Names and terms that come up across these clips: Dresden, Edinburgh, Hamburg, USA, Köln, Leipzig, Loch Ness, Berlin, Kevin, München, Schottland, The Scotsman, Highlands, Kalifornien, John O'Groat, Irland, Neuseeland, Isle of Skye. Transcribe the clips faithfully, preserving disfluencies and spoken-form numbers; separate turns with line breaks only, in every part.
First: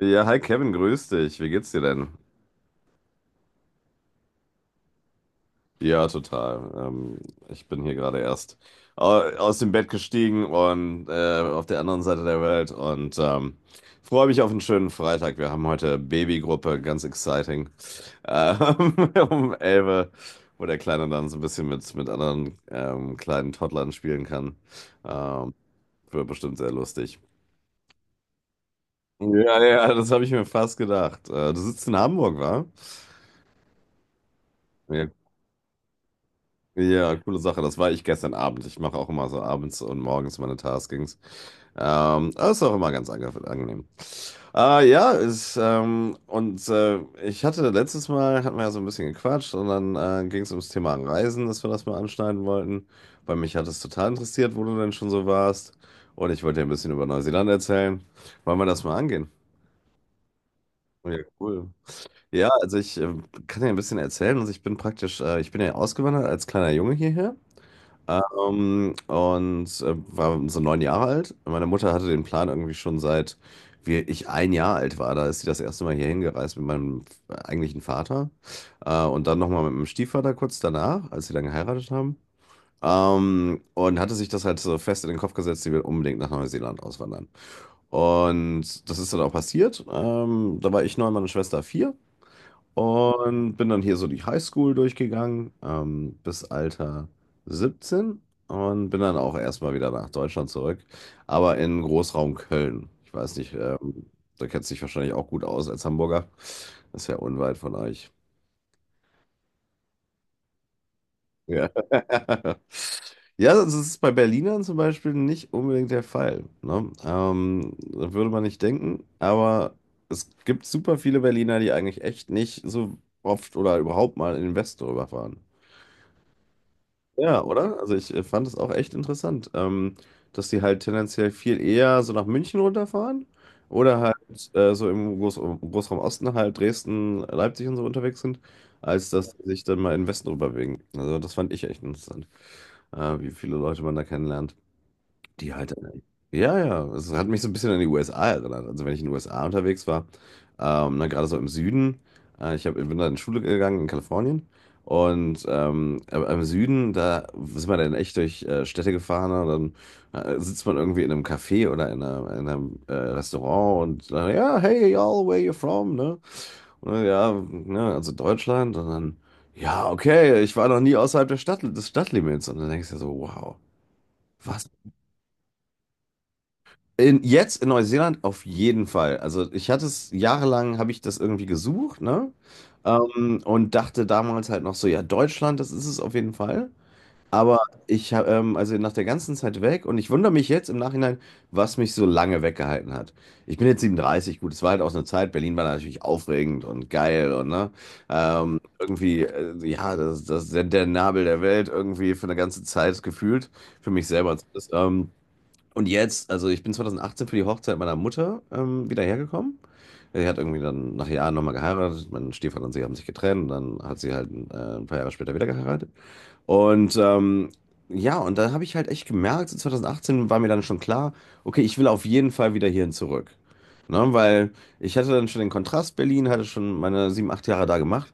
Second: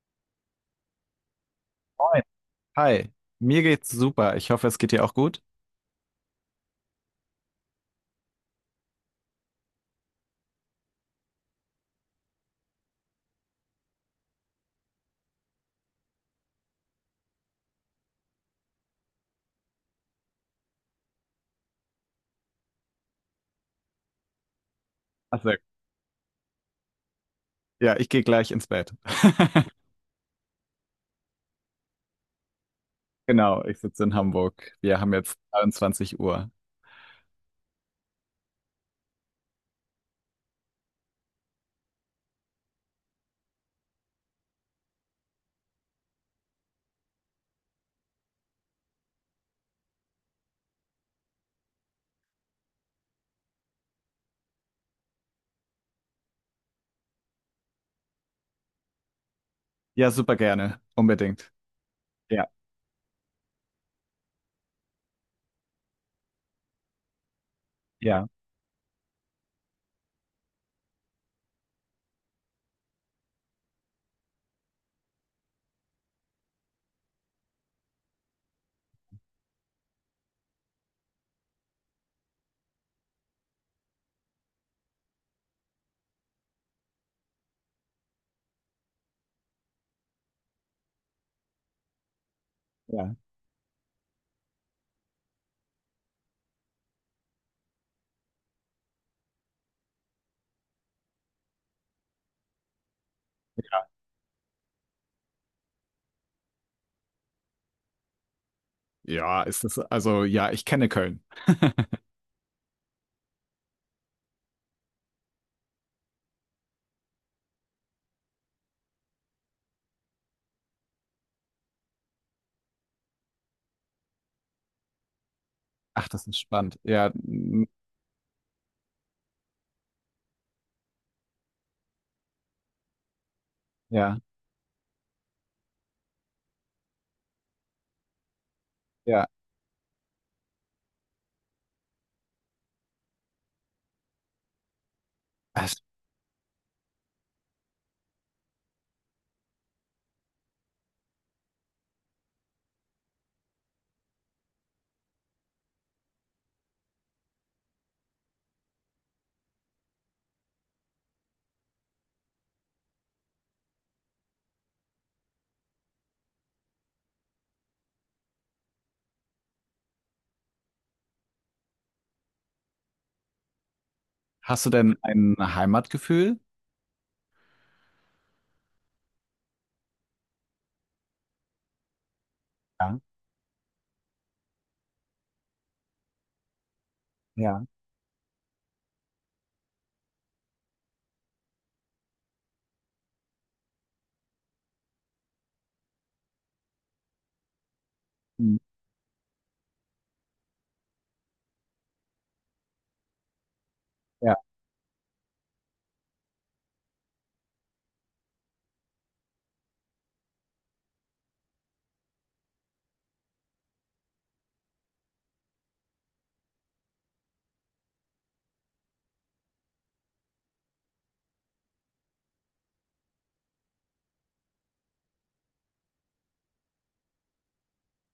Ja, hi Kevin, grüß dich. Wie geht's dir denn?
Moin. Hi, mir geht's super. Ich hoffe, es geht dir auch gut.
Ja, total. Ähm, ich bin hier gerade erst au- aus dem Bett gestiegen und äh, auf der anderen Seite der Welt und ähm, freue mich auf einen schönen Freitag. Wir haben heute Babygruppe, ganz exciting, Ähm, um elf Uhr, wo der Kleine dann so ein bisschen mit, mit anderen ähm, kleinen Toddlern spielen kann. Ähm,
Also,
wird bestimmt sehr lustig.
ja, ich gehe gleich ins Bett.
Ja, ja, das habe ich mir fast gedacht. Äh, du sitzt in Hamburg, wa?
Genau, ich sitze in Hamburg. Wir haben jetzt dreiundzwanzig Uhr.
Ja, coole Sache. Das war ich gestern Abend. Ich mache auch immer so abends und morgens meine Taskings. Ähm, das ist auch immer ganz ange angenehm. Äh, ja, ist, ähm, und äh, ich hatte letztes Mal, hatten wir ja so ein bisschen gequatscht und dann äh, ging es ums Thema Reisen, dass wir das mal anschneiden wollten, weil mich hat es total interessiert, wo du denn schon so warst. Und ich wollte dir ein bisschen über Neuseeland erzählen. Wollen wir das mal angehen?
Ja, super gerne.
Ja,
Unbedingt.
cool.
Ja,
Ja, also ich äh, kann dir ein bisschen erzählen. Also ich bin praktisch, äh, ich bin ja ausgewandert als kleiner Junge hierher.
ja,
Ähm, und äh, war so neun Jahre alt. Meine Mutter hatte den Plan irgendwie schon seit wir, ich ein Jahr alt war. Da ist sie das erste Mal hier hingereist mit meinem eigentlichen Vater. Äh, und dann nochmal mit meinem Stiefvater kurz danach, als sie dann geheiratet haben. Ähm, und hatte sich das halt so fest in den Kopf gesetzt, sie will unbedingt nach Neuseeland auswandern. Und das ist dann auch passiert. Ähm, da war ich neun, meine Schwester vier.
ja.
Und bin dann hier so die Highschool durchgegangen, ähm, bis Alter siebzehn und bin dann auch erstmal wieder nach Deutschland zurück, aber in Großraum Köln. Ich weiß nicht, ähm, da kennst du dich wahrscheinlich auch gut aus als Hamburger. Das ist ja unweit von euch.
Ja, ist das, also ja, ich kenne Köln.
Ja. Ja, das ist bei Berlinern zum Beispiel nicht unbedingt der Fall. Ne? Ähm, da würde man nicht denken, aber es gibt super viele Berliner, die eigentlich echt nicht so oft oder überhaupt mal in den Westen rüberfahren.
Ach, das ist spannend. Ja,
Ja,
mm,
oder? Also ich äh, fand es auch echt interessant, ähm, dass die halt tendenziell viel eher so nach München runterfahren oder halt
ja,
äh, so im Groß Großraum Osten halt Dresden, Leipzig und so unterwegs sind, als
ja.
dass sie sich dann mal in den Westen rüberbewegen. Also das fand ich echt interessant, äh, wie viele Leute man da kennenlernt. Die halt.
Hast,
Äh, Ja, ja, es hat mich so ein bisschen an die U S A erinnert. Also, wenn ich in den U S A unterwegs war, ähm, ne, gerade so im Süden, äh, ich hab, bin da in Schule gegangen in Kalifornien. Und ähm, aber im Süden, da sind wir dann echt durch äh, Städte gefahren. Und dann äh, sitzt man irgendwie in einem Café oder in, einer, in einem äh, Restaurant und dann, ja, hey, y'all, where you from? Ne? Und dann, ja, ne, also Deutschland. Und dann, ja, okay, ich war noch nie außerhalb der Stadt, des Stadtlimits. Und dann denkst du dir so, wow,
Hast
was?
du denn ein Heimatgefühl?
In, jetzt in Neuseeland auf jeden Fall. Also ich hatte es jahrelang, habe ich das irgendwie gesucht, ne?
Ja,
Ähm, und dachte damals halt noch so, ja, Deutschland, das ist es auf jeden Fall. Aber
ja,
ich habe, ähm, also nach der ganzen Zeit weg und ich wundere mich jetzt im Nachhinein, was mich so lange weggehalten hat. Ich bin jetzt siebenunddreißig, gut, es war halt auch so eine Zeit, Berlin war natürlich aufregend und geil und ne,
mm,
ähm, irgendwie, äh, ja, das, das ist der, der Nabel der Welt irgendwie für eine ganze Zeit gefühlt, für mich
ja,
selber zumindest. Ähm, und jetzt, also ich bin zweitausendachtzehn für die Hochzeit meiner Mutter ähm, wieder hergekommen. Sie hat irgendwie dann nach Jahren nochmal geheiratet. Mein Stiefvater und sie haben sich getrennt. Dann hat sie halt äh, ein paar Jahre später wieder geheiratet. Und ähm, ja, und da habe ich halt echt gemerkt, zweitausendachtzehn war mir dann schon klar, okay, ich will auf jeden Fall wieder hierhin zurück. Ne, weil ich hatte dann schon den Kontrast Berlin, hatte schon meine sieben, acht Jahre da gemacht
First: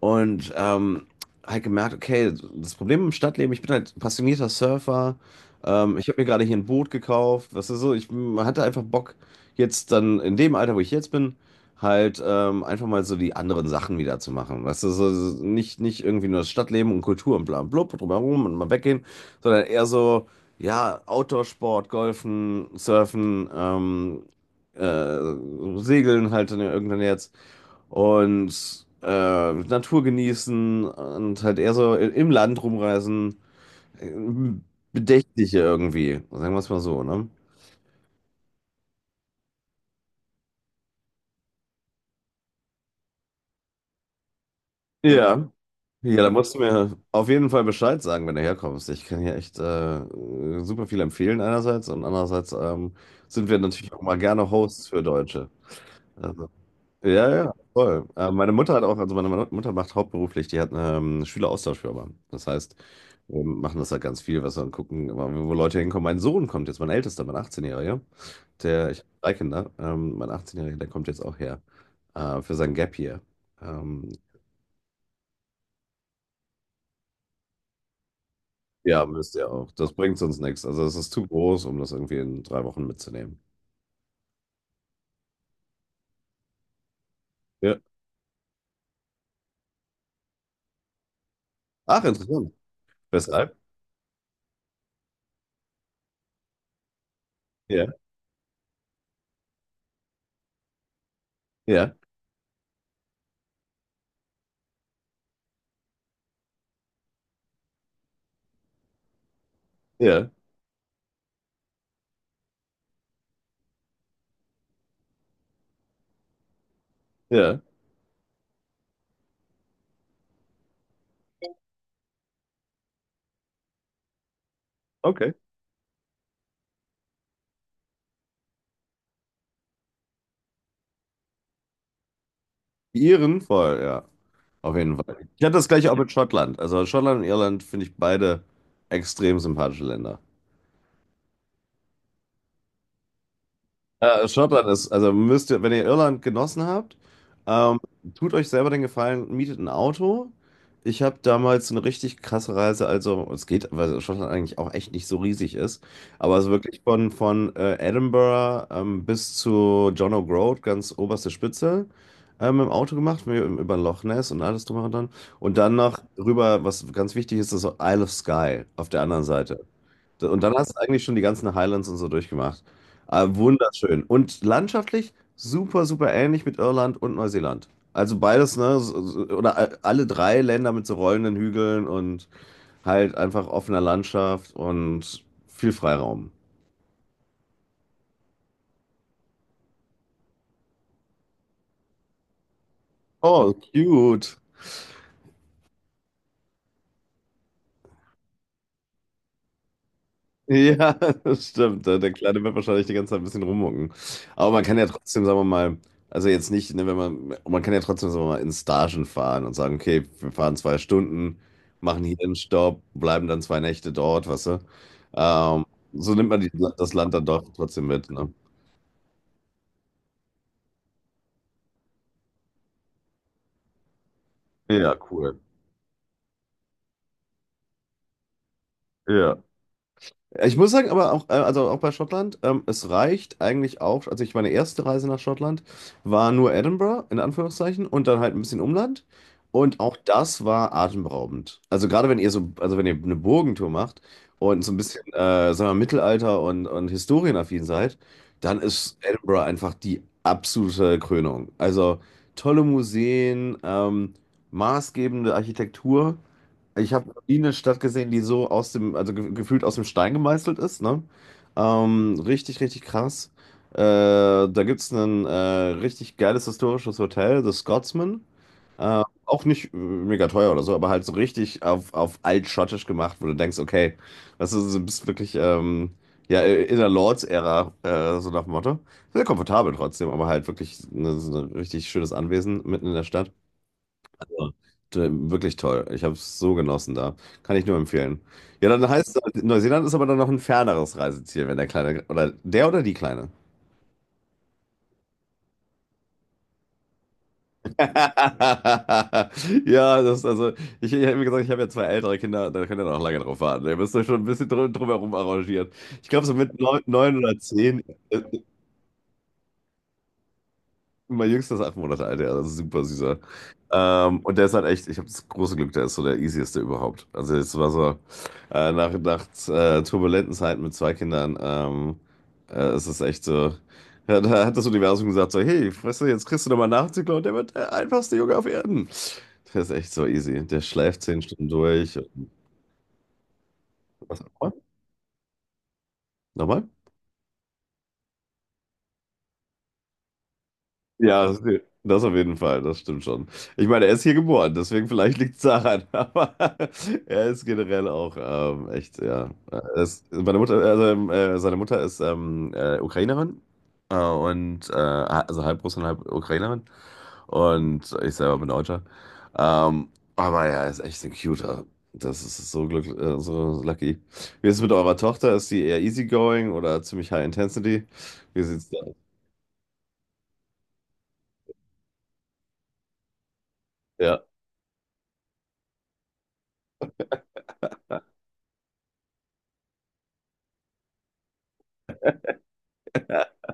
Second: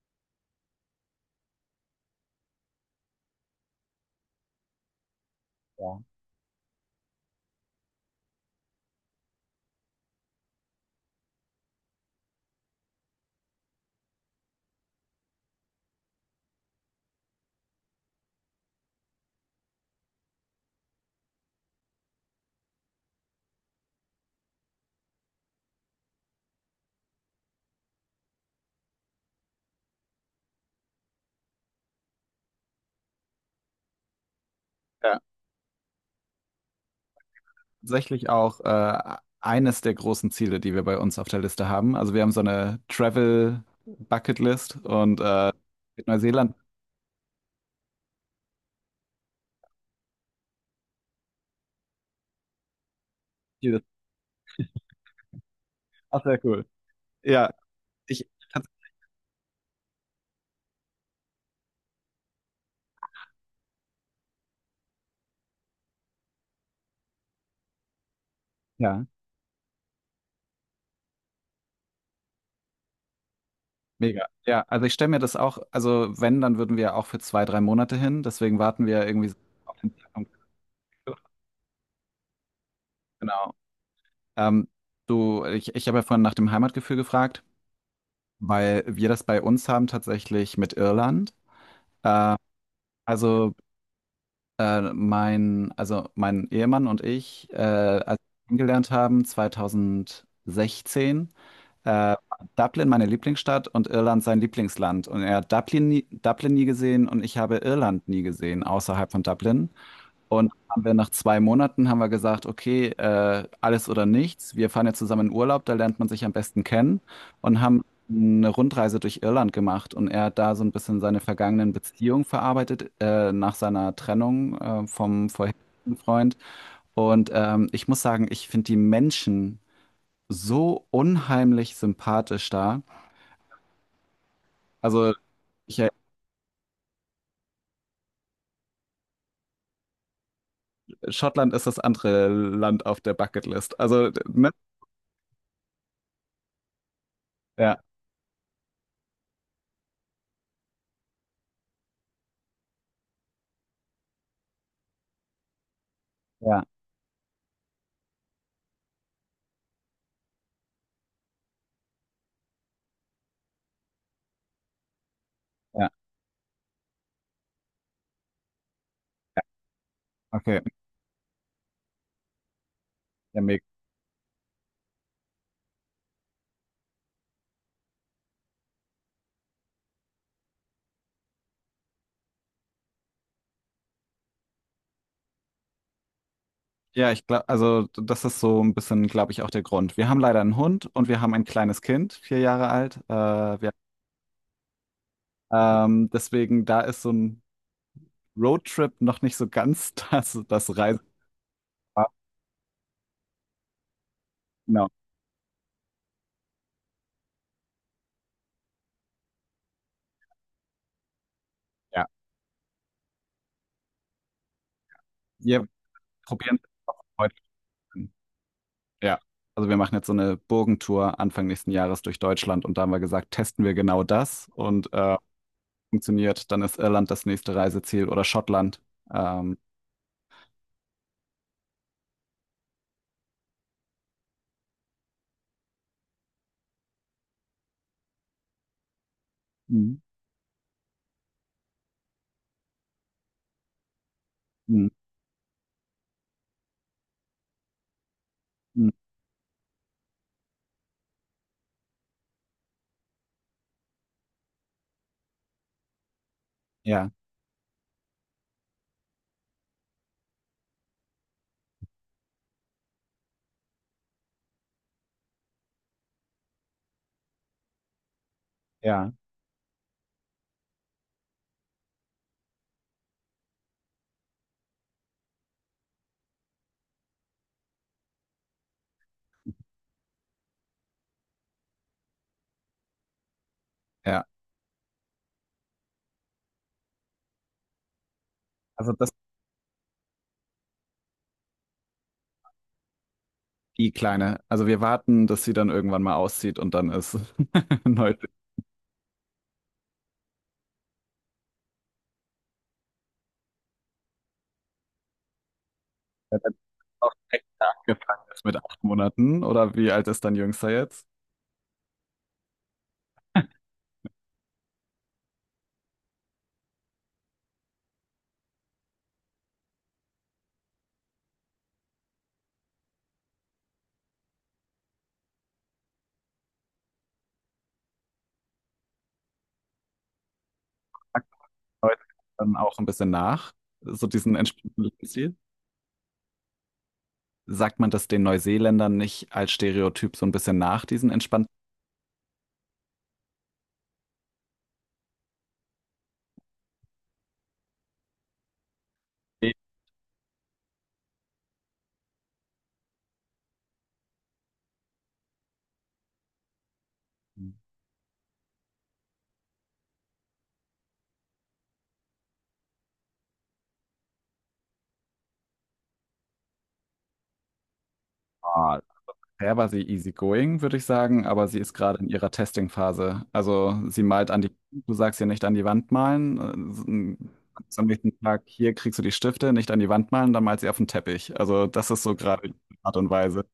und ähm, halt gemerkt, okay, das Problem im Stadtleben, ich bin halt passionierter Surfer, ähm,
ja.
ich habe mir gerade hier ein Boot gekauft, was ist so, ich hatte einfach Bock, jetzt dann in dem Alter, wo ich jetzt bin, halt ähm, einfach mal so die anderen Sachen wieder zu machen. Weißt du, so, so nicht, nicht irgendwie nur das Stadtleben und Kultur und bla und blub drumherum und mal weggehen, sondern eher so, ja, Outdoor-Sport, Golfen, Surfen, ähm, äh, Segeln halt dann irgendwann jetzt und äh, Natur genießen und halt eher so i- im Land rumreisen. äh,
Ja,
Bedächtliche irgendwie, sagen wir es mal so, ne?
tatsächlich auch äh, eines der großen Ziele, die wir bei uns auf der Liste haben. Also wir haben so eine Travel Bucket List und
Ja.
äh, mit
Ja, da
Neuseeland.
musst du mir auf jeden Fall Bescheid sagen, wenn du herkommst. Ich kann hier echt äh, super viel empfehlen einerseits und andererseits ähm, sind wir
Ziel-
natürlich auch mal gerne Hosts für Deutsche.
Ach, sehr
Also,
cool.
ja,
Ja,
ja, voll.
ich,
Äh, meine
tats-
Mutter hat auch, also meine Mu- Mutter macht hauptberuflich, die hat eine ähm, Schüleraustauschfirma. Das heißt, wir machen das halt ganz viel, was wir dann gucken, immer, wo Leute hinkommen. Mein Sohn kommt jetzt, mein Ältester, mein achtzehn-Jähriger, der, ich
ja,
habe drei Kinder, ähm, mein achtzehn-Jähriger, der kommt jetzt auch her äh, für sein Gap Year. Ähm,
mega. Ja, also ich stelle mir das auch, also wenn, dann würden wir auch für zwei, drei Monate hin. Deswegen warten
Ja,
wir irgendwie
müsst
so
ihr auch.
auf
Das
den
bringt
Zeitpunkt.
uns nichts. Also es ist zu groß, um das irgendwie in drei Wochen mitzunehmen.
Genau. Ähm, du, ich, ich habe ja vorhin nach dem Heimatgefühl gefragt,
Ja.
weil wir das bei uns haben tatsächlich mit Irland.
Ach,
Äh,
interessant. Weshalb?
also äh, mein, also mein Ehemann und ich, äh,
Ja,
als wir kennengelernt haben, zweitausendsechzehn,
ja,
äh, Dublin meine Lieblingsstadt und Irland sein Lieblingsland. Und er hat Dublin nie, Dublin nie gesehen und ich habe Irland nie gesehen außerhalb von Dublin.
ja,
Und haben wir nach zwei Monaten haben wir gesagt, okay, äh, alles oder nichts. Wir fahren jetzt zusammen in Urlaub, da lernt man sich am besten kennen
ja.
und haben eine Rundreise durch Irland gemacht. Und er hat da so ein bisschen seine vergangenen Beziehungen verarbeitet, äh, nach seiner Trennung, äh, vom
Okay.
vorherigen Freund. Und ähm, ich muss sagen, ich finde die Menschen so unheimlich sympathisch da.
Die Iren voll, ja. Auf jeden
Also
Fall. Ich hatte das
ich, äh,
gleiche auch mit Schottland. Also Schottland und Irland finde ich beide extrem sympathische Länder.
Schottland ist das andere Land auf der Bucketlist. Also,
Äh,
ne?
Schottland ist, also müsst ihr, wenn ihr Irland genossen habt,
Ja,
ähm, tut euch selber den Gefallen, mietet ein Auto. Ich habe damals eine richtig krasse Reise, also es geht, weil Schottland eigentlich auch echt nicht so riesig ist, aber es ist
ja,
wirklich von, von äh, Edinburgh ähm, bis zu John O'Groat, ganz oberste Spitze, ähm, im Auto gemacht, wir- über Loch Ness und alles drum und dran. Und dann
ja,
noch rüber, was ganz wichtig ist, ist Isle of Skye auf der anderen Seite. Und dann
okay.
hast du eigentlich schon die ganzen Highlands und so durchgemacht. Ah,
Ja, mega.
wunderschön. Und landschaftlich super, super ähnlich mit Irland und Neuseeland. Also beides, ne? so- so- Oder a- alle drei Länder mit so rollenden Hügeln und halt einfach offener Landschaft und viel Freiraum.
Ja, ich glaube, also das ist so ein bisschen, glaube ich, auch der Grund. Wir haben leider einen Hund und wir haben ein kleines Kind, vier Jahre alt. Äh,
Oh,
wir,
cute.
ähm, deswegen, da ist so ein Roadtrip noch nicht so ganz das, das
Ja,
Reise.
das stimmt. Der der Kleine wird wahrscheinlich die ganze Zeit ein bisschen rummucken. Aber man kann ja
Genau,
trotzdem, sagen wir mal, also jetzt nicht, ne, wenn man, man kann ja trotzdem, sagen wir mal, in Stagen fahren und sagen, okay, wir fahren zwei Stunden, machen
ja.
hier einen Stopp, bleiben dann zwei Nächte dort, weißt du? Ähm,
Wir
so nimmt man die,
probieren
das
es
Land dann
heute
doch trotzdem mit,
an.
ne?
Ja. Also wir machen jetzt so eine Burgentour Anfang nächsten Jahres durch Deutschland und da haben wir gesagt, testen wir genau das und
Ja,
äh,
cool.
funktioniert, dann ist Irland das nächste Reiseziel oder Schottland.
Ja.
Ähm,
Ich muss sagen, aber auch, äh, also auch bei Schottland, ähm, es reicht eigentlich auch, also ich meine erste Reise nach Schottland war nur Edinburgh, in Anführungszeichen, und dann halt ein bisschen Umland. Und auch
mhm.
das war atemberaubend. Also gerade wenn ihr so, also wenn ihr eine Burgentour macht und so ein
Mhm.
bisschen, äh, sagen wir, mal, Mittelalter und, und historienaffin seid, dann
Mhm.
ist Edinburgh einfach die absolute Krönung. Also tolle Museen, ähm, maßgebende Architektur. Ich habe
Ja,
noch nie eine Stadt gesehen, die so aus dem, also ge gefühlt aus dem Stein gemeißelt ist, ne? Ähm, richtig, richtig krass. Äh, da gibt es ein äh, richtig geiles historisches Hotel, The Scotsman. Äh,
ja,
auch nicht äh, mega teuer oder so, aber halt so richtig auf, auf altschottisch gemacht, wo du denkst, okay, das ist, du bist wirklich ähm, ja, in der Lords-Ära, äh, so nach dem Motto. Sehr komfortabel trotzdem, aber halt wirklich ne, so ein richtig schönes Anwesen mitten in der Stadt.
ja.
Ja. D- Wirklich toll. Ich habe es so genossen da. Kann ich nur empfehlen. Ja, dann
Also
heißt
das.
es, halt, Neuseeland ist aber dann noch ein ferneres Reiseziel, wenn der Kleine, oder der oder die Kleine.
Die Kleine. Also wir warten, dass sie dann irgendwann mal auszieht und dann ist neu.
Ja, das, also, ich, ich habe mir gesagt, ich habe ja zwei ältere Kinder, da könnt ihr noch lange drauf warten. Ihr müsst euch schon ein bisschen drum, drumherum arrangieren. Ich glaube, so
Ja, dann
mit
ist
neun,
auch
neun oder
direkt
zehn. äh,
angefangen, ist mit acht Monaten oder wie alt ist dein Jüngster jetzt?
Mein Jüngster ist acht Monate alt, ja, also super süßer. Ähm, und der ist halt echt, ich habe das große Glück, der ist so der easieste überhaupt. Also es war so, äh, nach, nach äh, turbulenten Zeiten mit zwei Kindern, ähm, äh, es ist echt so, ja, da hat das Universum gesagt so, hey, weißt du, jetzt kriegst du nochmal Nachzügler und der wird der einfachste Junge auf Erden. Der ist echt so easy. Der schläft zehn Stunden durch.
Heute dann auch ein bisschen nach, so
Was?
diesen
Nochmal?
entspannten Lebensstil.
Nochmal?
Sagt man das den Neuseeländern nicht als Stereotyp so ein bisschen nach, diesen
Ja, das
entspannten
das auf jeden Fall, das stimmt schon. Ich meine, er ist hier geboren, deswegen vielleicht liegt es daran, aber er ist generell auch ähm, echt, ja. Er ist, meine Mutter, also, ähm, äh, Seine Mutter ist ähm, äh, Ukrainerin äh, und äh, also halb Russin, halb Ukrainerin
Lebensstil?
und ich selber bin Deutscher. Ähm, aber ja, er ist echt ein Cuter. Das ist so glücklich, äh, so lucky. Wie ist es mit eurer Tochter? Ist sie eher easygoing oder ziemlich high intensity? Wie sieht's da aus?
Bisher war sie easygoing, würde ich sagen, aber sie ist gerade in ihrer Testing-Phase. Also sie
Ja.
malt an die, du sagst ihr nicht an die Wand malen. äh, Am nächsten Tag, hier kriegst du die Stifte, nicht an die Wand malen, dann malt sie auf den Teppich. Also das ist so gerade die Art und Weise.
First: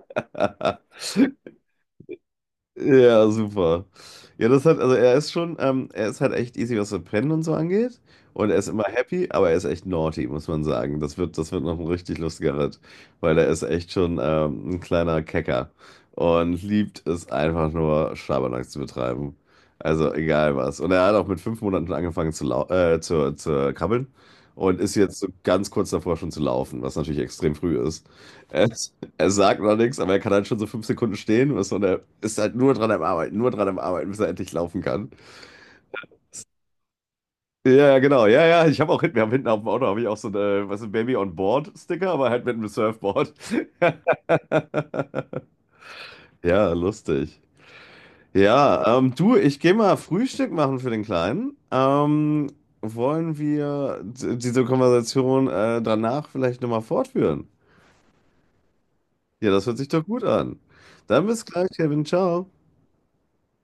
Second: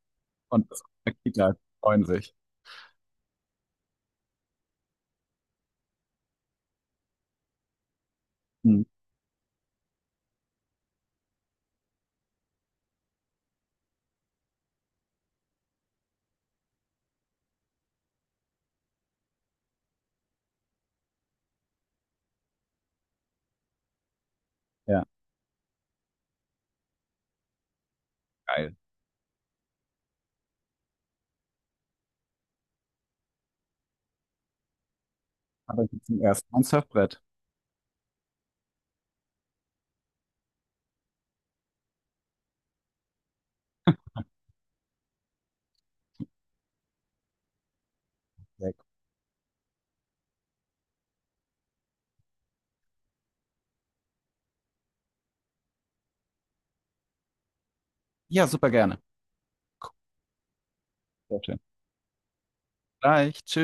Und die Kinder freuen sich.
Ja, super. Ja, das hat, also er ist schon, ähm, er ist halt echt easy, was so Pennen und so angeht. Und er ist
Hm,
immer happy, aber er ist echt naughty, muss man sagen. Das wird, das wird noch ein richtig lustiger Ritt, weil er ist echt schon ähm, ein kleiner Kecker und liebt es einfach nur, Schabernack zu betreiben. Also egal was. Und er hat auch mit fünf Monaten schon angefangen zu, lau äh, zu, zu krabbeln und ist
ja,
jetzt so ganz kurz davor schon zu laufen, was natürlich extrem früh ist.
geil.
Er sagt noch nichts, aber er kann halt schon so fünf Sekunden stehen. Was so Und er ist halt nur dran am Arbeiten, nur dran am Arbeiten, bis er endlich laufen kann.
Aber ich zum ersten Mal ein Surfbrett.
Ja, ja, genau. Ja, ja. Ich habe auch hinten, wir haben hinten auf dem Auto habe ich auch so eine, was ist ein Baby on Board Sticker, aber halt mit einem Surfboard. Ja, lustig.
Sehr cool.
Ja, ähm, du, ich gehe mal Frühstück machen für den Kleinen. Ähm, wollen wir d- diese Konversation äh, danach vielleicht nochmal fortführen?
Ja, super gerne.
Ja, das hört sich doch gut an. Dann
Sehr
bis
schön.
gleich, Kevin. Ciao.
Gleich, tschüss.